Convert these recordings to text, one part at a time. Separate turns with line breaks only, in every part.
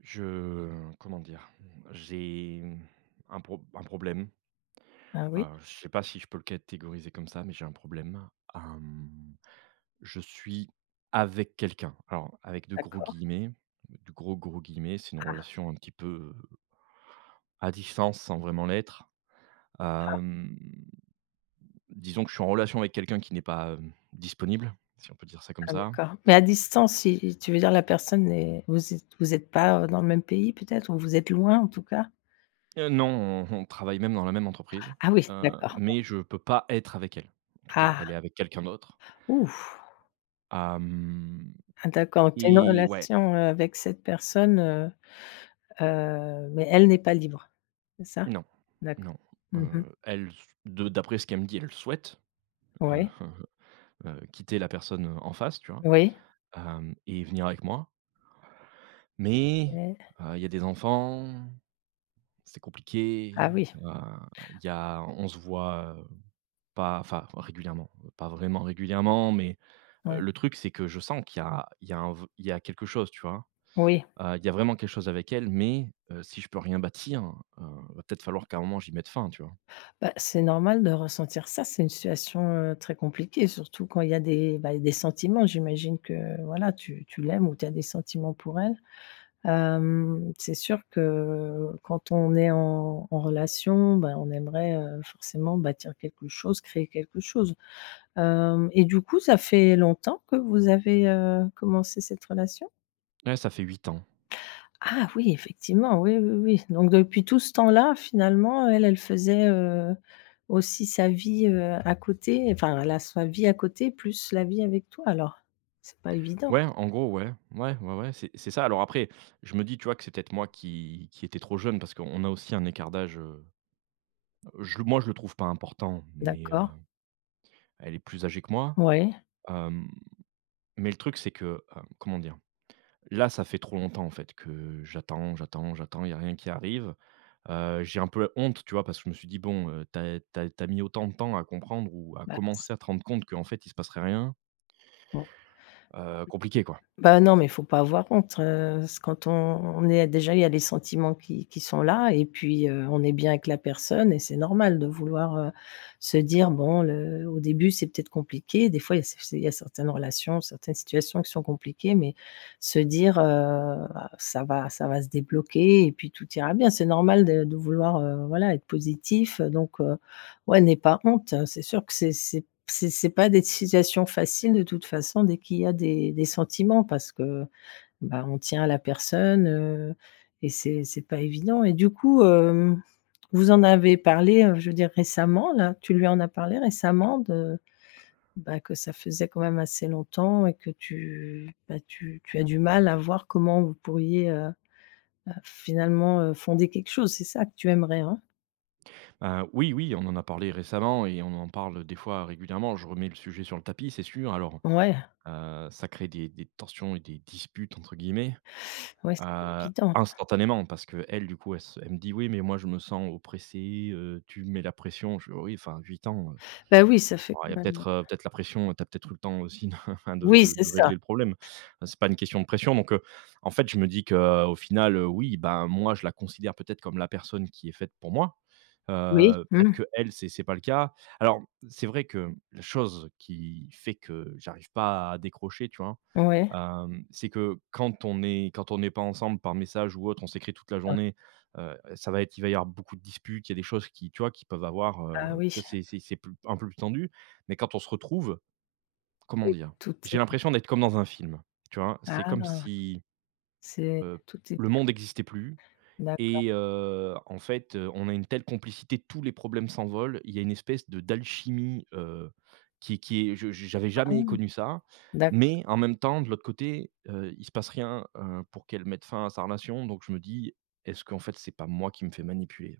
Je comment dire? Mmh, j'ai, mmh, un prob un problème
Ah oui?
heu je sais pas si je peux le catégoriser comme ça, mais j'ai un problème. Hem, je suis avec quelqu'un. Alors avec de gros
D'accord.
guillemets, d de gros, gros guillemets, c'est une
Ah.
relation un petit peu, heu à distance sans vraiment l'être. Hem,
Ah.
mmh, disons que je suis en relation avec quelqu'un qui n'est pas, hem, disponible, si on peut dire ça comme
Ah
ça.
d'accord, mais à distance, i i tu veux dire la personne est vous êtes vous êtes pas, heu, dans le même pays peut-être? Ou vous êtes loin en tout cas?
Heu, non, on on travaille même dans la même entreprise,
Ah oui,
heu
d'accord.
mais je peux pas être avec elle. En tout cas, elle
Ah.
est avec quelqu'un d'autre
Ouf!
hem
Ah d'accord. Donc tu as une
et ouais.
relation, heu, avec cette personne, heu, heu, mais elle n'est pas libre. C'est ça?
Non,
D'accord.
non.
Mmh mh.
Heu, elle, ce de d'après ce qu'elle me dit, elle souhaite, heu,
Ouais.
heu, quitter la personne, heu, en face, tu vois,
Oui.
hem et venir avec moi mais,
Ouais.
heu, il y a des enfants, c'est compliqué.
Ah oui.
Heu, il y a on se voit, heu, pas enfin, régulièrement, heu pas vraiment régulièrement mais, heu,
Ouais.
le truc, c'est que je sens qu'il y a il y a un v il y a quelque chose tu vois?
Oui.
Heu il y a vraiment quelque chose avec elle mais, heu, si je peux rien bâtir, heu, va peut-être falloir qu'à un moment j'y mette fin tu vois?
Bah, c'est normal de ressentir ça, c'est une situation, heu, très compliquée, surtout quand il y a des bah il y a des sentiments, j'imagine que, voilà, tu tu l'aimes ou tu as des sentiments pour elle. Hem, c'est sûr que quand on est en en relation, ben on aimerait, heu, forcément bâtir quelque chose, créer quelque chose. Hem et du coup ça fait longtemps que vous avez, heu, commencé cette relation?
Ouais, ça fait 8 ans.
Ah oui, effectivement! Oui, oui, oui. Donc depuis tout ce temps-là finalement elle, elle faisait, heu, aussi sa vie, heu, à côté, enfin elle a sa vie à côté plus la vie avec toi alors? C'est pas évident.
Ouais, en gros, ouais. Mouais, ouais, ouais c'est c'est ça, alors, après, je me dis, tu vois, que c'est peut-être moi qui qui était trop jeune, parce qu'on a aussi un écart d'âge, heu, heu je le moi je le trouve pas important mais, heu,
D'accord.
elle est plus âgée que moi.
Ouais.
Hem, mais le truc c'est que, heu, comment dire? Là ça fait trop longtemps en fait que j'attends, j'attends, j'attends, il y a rien qui arrive. Heu j'ai un peu l honte, tu vois, parce que je me suis dit: «Bon, heu, tu as tu as tu as mis autant de temps à comprendre ou à
Bah, c
commencer à te rendre compte qu'en fait il se passerait rien»
Oh.
heu, compliqué quoi.
Bah non mais faut pas avoir honte. Heu, s quand on est déjà il y a les sentiments qui qui sont là et puis, heu, on est bien avec la personne et c'est normal de vouloir, heu, se dire bon le au début c'est peut-être compliqué, des fois il y a c f c'est il y a certaines relations, certaines situations qui sont compliquées, mais se dire: «Heu, bah, ça va ça va se débloquer et puis tout ira bien». C'est normal de de vouloir, heu, voilà, être positif, heu, donc, heu, ouais n'aie pas honte. Heu, c'est sûr que c'est c'est p c'est c'est pas des situations faciles de toute façon dès qu'il y a des des sentiments, parce que bah on tient à la personne, heu, et c'est c'est pas évident. Et du coup, hem, vous en avez parlé, heu, je veux dire récemment là? Tu lui en as parlé récemment de bah que ça faisait quand même assez longtemps et que tu bah, tu tu as du mal à voir comment vous pourriez, heu, heu, finalement, heu, fonder quelque chose? C'est ça que tu aimerais hein?
Hein, oui, oui, on en a parlé récemment et on en parle, des fois, régulièrement, je remets le sujet sur le tapis, c'est sûr. Alors,
Ouais.
heu, heu, ça crée des des tensions et «des disputes» entre guillemets,
Ouais, c'est pas
heu,
évident.
instantanément, parce qu'elle, du coup, elle se elle me dit: «Oui, mais moi je me sens oppressée, heu, tu me mets la pression», je fais: «Oh oui, enfin, 8 ans, heu,
Bah oui, ça fait
ouais, il y a
quand même
peut-être, heu, peut-être la pression, heu, tu as peut-être eu le temps aussi enfin, de
Oui
de
c'est
de
ça.
régler le problème» enfin, c'est pas une question de pression. Donc, heu, en fait je me dis qu'au final, heu, oui, bah, moi, je la considère, peut-être, comme la personne qui est faite pour moi,
Oui,
heu, peut-être
mmh.
qu'elle c'est c'est pas le cas. Alors, c'est vrai que, la chose qui fait que j'arrive pas à décrocher tu vois?
Ouais.
Hem, c'est que, quand on est quand on est pas ensemble, par message ou autre, on s'écrit toute la
Ah.
journée, heu, ça va être il va y avoir beaucoup de disputes. Il y a des choses qui, tu vois, qui peuvent avoir, heu,
Ah
tu
oui.
vois, c'est c'est c'est p un peu plus tendu. Mais quand on se retrouve, comment
Oui,
dire?
tout
J'ai
est
l'impression d'être comme dans un film, tu vois, c'est
Ah
comme
non!
si,
C'est
heu,
tout est
le
bien.
monde existait plus
D'accord.
et heu, en fait, heu, on a une telle complicité, tous les problèmes s'envolent, il y a une espèce de d'alchimie, heu, qui est qui est je je j'avais jamais
Ah!
connu ça,
D'accord.
mais en même temps, de l'autre côté, heu, il se passe rien, heu, pour qu'elle mette fin à sa relation, donc je me dis: «Est-ce qu'en fait, c'est pas moi qui me fait manipuler?»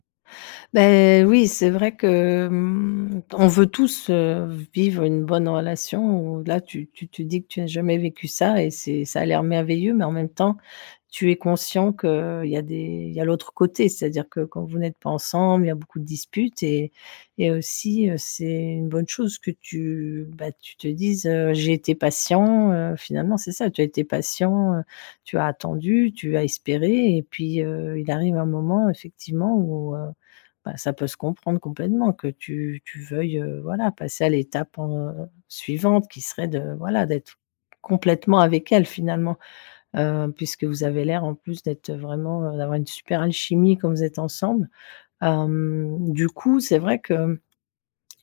Bah oui, c'est vrai que, mmh, on veut tous, heu, vivre une bonne relation, où là, tu tu te dis que tu as jamais vécu ça et c'est ça a l'air merveilleux, mais en même temps, tu es conscient qu'il y a des il y a l'autre côté, c'est-à-dire que, quand vous n'êtes pas ensemble, il y a beaucoup de disputes et et aussi, heu, c'est une bonne chose que tu bah, tu te dises, heu: «j'ai été patient», heu, finalement, c'est ça. Tu as été patient, heu, tu as attendu, tu as espéré et puis, heu, il arrive un moment, effectivement, où, heu, bah, ça peut se comprendre complètement que tu tu veuilles, heu, voilà, passer à l'étape en, heu, suivante, qui serait de, voilà, d'être complètement avec elle, finalement, heu, puisque vous avez l'air en plus d'être, heu, vraiment, heu, d'avoir une super alchimie quand vous êtes ensemble, hem, du coup, c'est vrai que, mmh,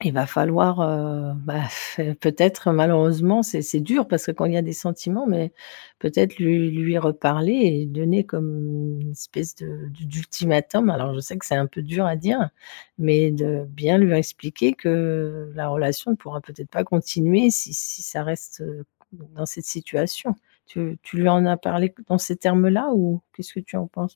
il va falloir, heu, bah, pff, peut-être, malheureusement, c'est c'est dur, parce que, quand il y a des sentiments mais, peut-être, lui lui reparler et donner comme une espèce de d'u d'ultimatum. Alors, je sais que c'est un peu dur à dire. Mais de bien lui réexpliquer que, la relation pourra peut-être pas continuer si si ça reste, heu, dans cette situation. Tu tu lui en as parlé, dans ces termes-là ou qu'est-ce que tu en penses?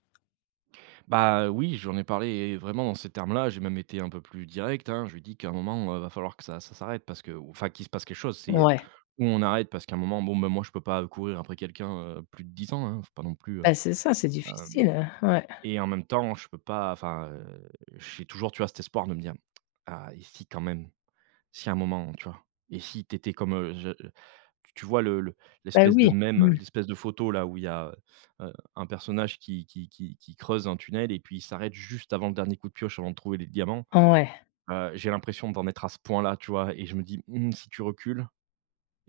Bah, heu, oui. J'en ai parlé, vraiment, en ces termes-là, j'ai même été un peu plus direct, hein. Je lui ai dit qu'à un moment, heu, il va falloir que ça ça s'arrête parce que ou enfin, qu'il se passe quelque chose. C'est, heu,
Ouais.
ou on arrête parce qu'à un moment, bon, bah moi, je peux pas, heu, courir après quelqu'un, heu, plus de 10 ans, hein, il faut pas non plus, heu,
Bah c'est ça, c'est
hem
difficile, heu, ouais.
et en même temps, je peux pas, enfin, heu, j'ai toujours, tu vois, cet espoir de me dire: «Ah et si, quand même, si à un moment» tu vois et si tu étais comme, heu, je t tu vois, le le
Bah
l'espèce de
oui!
mème,
Mmh.
l'espèce de photo-là, où il y a, heu, heu, un personnage qui qui qui qui creuse un tunnel et puis il s'arrête juste avant le dernier coup de pioche, avant de trouver les diamants,
Ouais.
heu, j'ai l'impression d'en être à ce point-là, tu vois et je me dis: «Mmh si tu recules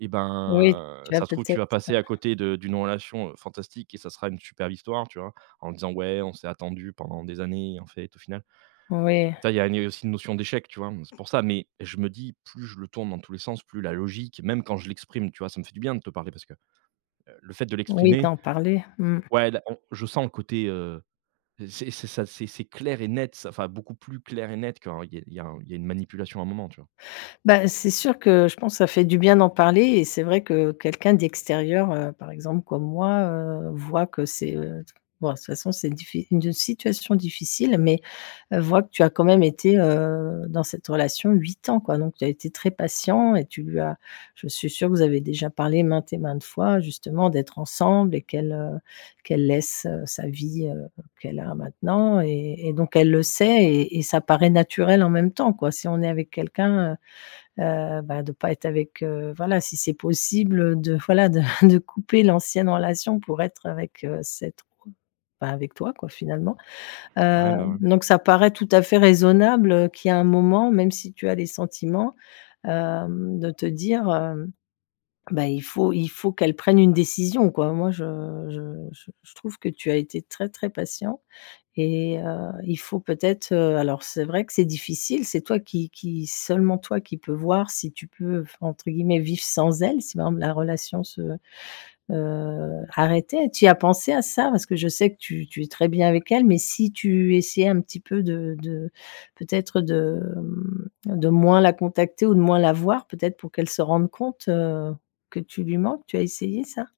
et
Oui.
ben,
Tu as
ça se trouve
peut-être,
tu vas
heu
passer à côté de d'une relation, heu, fantastique et ça sera une superbe histoire, tu vois? En disant: «ouais, on s'est attendus pendant des années en fait au final»,
Oui.
enfin, il y a une aussi une notion d'échec, tu vois, mmh, c'est pour ça mais je me dis: «Plus je le tourne dans tous les sens, plus la logique» même, quand je l'exprime, tu vois, ça me fait du bien de te parler parce que, heu, le fait de
Oui,
l'exprimer
d'en parler. Mmh.
ouais, là on je sens un côté heu, heu, c'est c'est ça c'est c'est clair et net, ça enfin, beaucoup plus clair et net quand il y a il y a il y a un il y a une manipulation à un moment, tu vois?
Bah c'est sûr que je pense ça fait du bien d'en parler et c'est vrai que, quelqu'un d'extérieur, heu, par exemple, comme moi, heu, voit que c'est, heu, bon de toute façon c'est diffi une d situation difficile mais, heu, voit que tu as quand même été, heu, dans cette relation 8 ans quoi. Donc tu as été très patient et tu lui as je suis sûre que vous avez déjà parlé maintes et maintes fois, justement, d'être ensemble et qu'elle, heu, qu'elle laisse, heu, sa vie, heu, qu'elle a maintenant et et donc elle le sait et et ça paraît naturel en même temps, quoi. Si on est avec quelqu'un, heu, heu, bah, de pas être avec, heu, voilà, si c'est possible, heu, de, voilà, de de couper l'ancienne relation, pour être avec, heu, cette autre bah, avec toi, quoi, finalement, heu,
Ouais, mais, ouais.
donc ça paraît tout à fait raisonnable, heu, qu'il y a un moment, même si tu as des sentiments, hem, de te dire, hem, bah,: «Il faut il faut qu'elle prenne une décision», quoi. Moi je je je je trouve que tu as été très, très patient et heu, il faut peut-être, heu, alors c'est vrai que c'est difficile, c'est toi qui qui seulement toi qui peux voir si tu peux v entre guillemets «vivre sans elle», si par exemple, la relation se, heu, arrêtait. Tu y as pensé à ça? Parce que je sais que tu tu es très bien avec elle, mais si tu essayais un petit peu de de, peut-être, de, mmh, de moins la contacter ou de moins la voir, peut-être, pour qu'elle se rende compte, heu, que tu lui manques. Tu as essayé ça?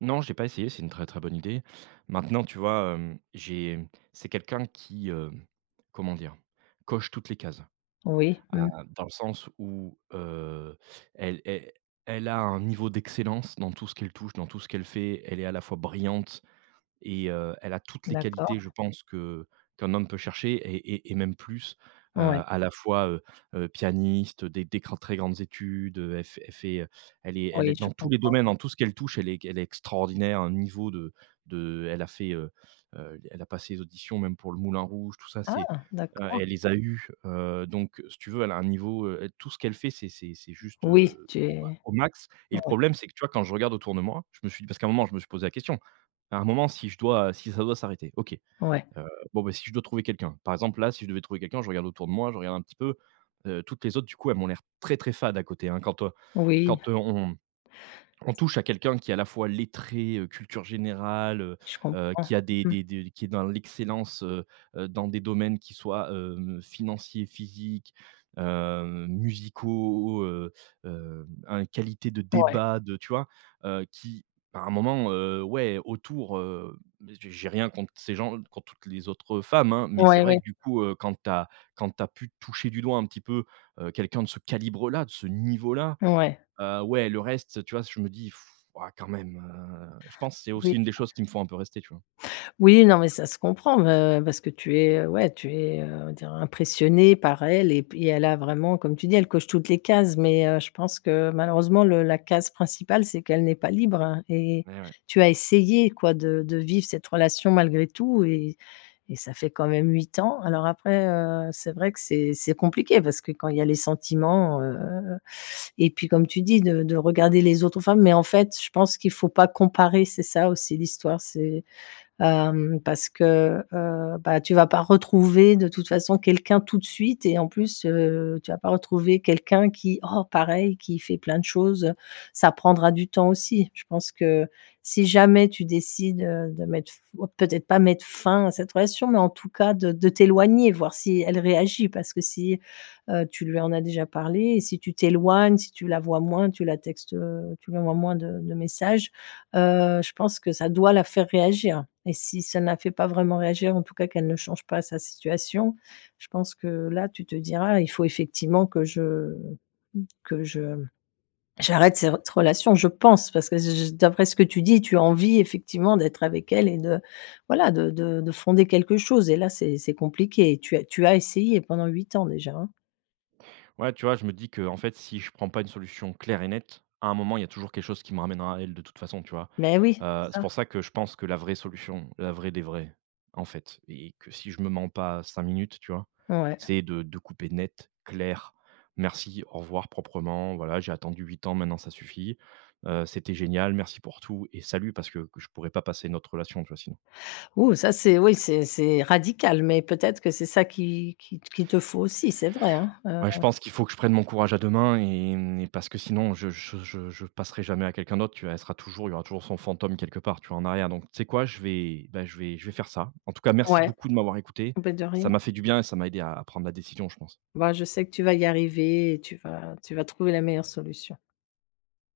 Non, j'ai pas essayé, c'est une très très bonne idée. Maintenant, tu vois, hem, j'ai c'est quelqu'un qui, hem, comment dire? Coche toutes les cases.
Oui.
Ah,
Mmh.
dans le sens où, heu, elle el elle a un niveau d'excellence dans tout ce qu'elle touche, dans tout ce qu'elle fait. Elle est à la fois brillante et, heu, elle a toutes les
D'accord.
qualités, je pense, que qu'un homme peut chercher et et et même plus. Heu,
Ouais.
à la fois, heu heu, pianiste des des grands très grandes études, heu, elle f elle fait, heu, elle est elle est
Oui, je
dans tous les
comprends.
domaines, dans tout ce qu'elle touche, elle est g elle est extraordinaire. Un niveau de de elle a fait, heu heu, elle a passé les auditions même pour le Moulin Rouge, tout ça. C'est,
Ah,
heu,
d'accord.
elle les a eues, heu. Donc, si tu veux, elle a un niveau, heu, tout ce qu'elle fait, c'est c'est c'est juste,
Oui,
heu,
tu
au ma
es
au max. Et le
ouais.
problème, c'est que, tu vois, quand je regarde autour de moi, je me suis dit parce qu'à un moment, je me suis posé la question, à un moment, si je dois, heu si ça doit s'arrêter. OK.
Ouais.
Heu, bon, ben si je dois trouver quelqu'un, par exemple, là, si je devais trouver quelqu'un, je regarde autour de moi, je regarde un petit peu, heu, toutes les autres, du coup elles m'ont l'air très, très fades à côté, hein. Quand, heu
Oui.
quand, heu, on on touche à quelqu'un qui est à la fois lettré, heu, culture générale heu
Je
heu,
comprends,
qui a des
mmh.
des des qui est dans l'excellence, heu heu, dans des domaines qui soient, heu, financiers, physiques, heu, musicaux, heu, hem un qualité de
Ouais.
débats, de tu vois? Heu, qui à un moment, heu, ouais, autour, heu, mais j'ai j'ai rien contre ces gens, contre toutes les autres, heu, femmes, hein. Mais c'est
Ouais,
vrai
oui.
que, du coup, heu, quand tu as quand tu as pu toucher du doigt un petit peu, heu, quelqu'un de ce calibre-là, de ce niveau-là.
Ouais.
Heu, ouais, le reste, tu vois, je me dis:«, waouh, quand même». Heu, je pense, c'est
Oui.
aussi une des choses qui me font un peu rester, tu vois.
Oui, non, mais ça se comprend, heu, parce que tu es, heu, ouais, tu es, heu, tu es, on va dire, impressionné par elle et puis elle a vraiment, comme tu dis, elle coche toutes les cases. Mais, heu, je pense que malheureusement, le la case principale, c'est qu'elle n'est pas libre, hein. Et
Eh ouais.
tu as essayé, quoi, de de vivre cette relation malgré tout et et ça fait quand même 8 ans. Alors après, heu, c'est vrai que c'est c'est compliqué parce que quand il y a les sentiments, heu et puis, comme tu dis, de de regarder les autres femmes. Mais en fait, je pense qu'il faut pas comparer. C'est ça aussi l'histoire, c'est, hem, parce que, heu, bah, tu vas pas retrouver, de toute façon, quelqu'un tout de suite et en plus, heu, tu vas pas retrouver quelqu'un qui oh, pareil, qui fait plein de choses. Ça prendra du temps aussi. Je pense que si jamais tu décides, heu, de mettre f peut-être pas mettre fin à cette relation, mais en tout cas de de t'éloigner, voir si elle réagit parce que si, heu, tu lui en as déjà parlé et si tu t'éloignes, si tu la vois moins, tu la textes, heu, tu lui envoies moins de de messages, heu, je pense que ça doit la faire réagir. Et si ça ne la fait pas vraiment réagir, en tout cas qu'elle ne change pas sa situation, je pense que là tu te diras: «Il faut effectivement que je, que je j'arrête cette relation». Je pense parce que, j j d'après ce que tu dis, tu as envie effectivement d'être avec elle et de, voilà, de de de fonder quelque chose et là, c'est c'est compliqué. Tu as tu as essayé pendant 8 ans déjà, hein.
Ouais, tu vois, je me dis qu'en fait, si je prends pas une solution claire et nette, à un moment il y a toujours quelque chose qui me ramènerait à elle, de toute façon, tu vois.
Mais oui,
Heu, c'est
ça.
pour ça que je pense que la vraie solution, la vraie des vraies, en fait, et que si je me mens pas 5 minutes, tu vois.
Ouais.
C'est de de couper net, clair. Merci, au revoir, proprement. Voilà, j'ai attendu 8 ans, maintenant ça suffit. Heu, c'était génial, merci pour tout et salut. Parce que que je pourrais pas passer à une autre relation, tu vois, sinon.
Ouh, ça c'est oui, c'est c'est radical, mais peut-être que c'est ça qui qui t qui te faut aussi, c'est vrai, hein, heu
Ouais, je pense qu'il faut que je prenne mon courage à 2 mains et parce que sinon je je je je passerai jamais à quelqu'un d'autre. Tu là elle sera toujours il y aura toujours son fantôme quelque part, tu vois, en arrière. Donc tu sais quoi? Je vais, bah, je vais je vais faire ça. En tout cas, merci
Ouais.
beaucoup de m'avoir écouté,
Et bah, de rien.
ça m'a fait du bien et ça m'a aidé à à prendre ma décision, je pense.
Bah, je sais que tu vas y arriver et tu vas tu vas trouver la meilleure solution.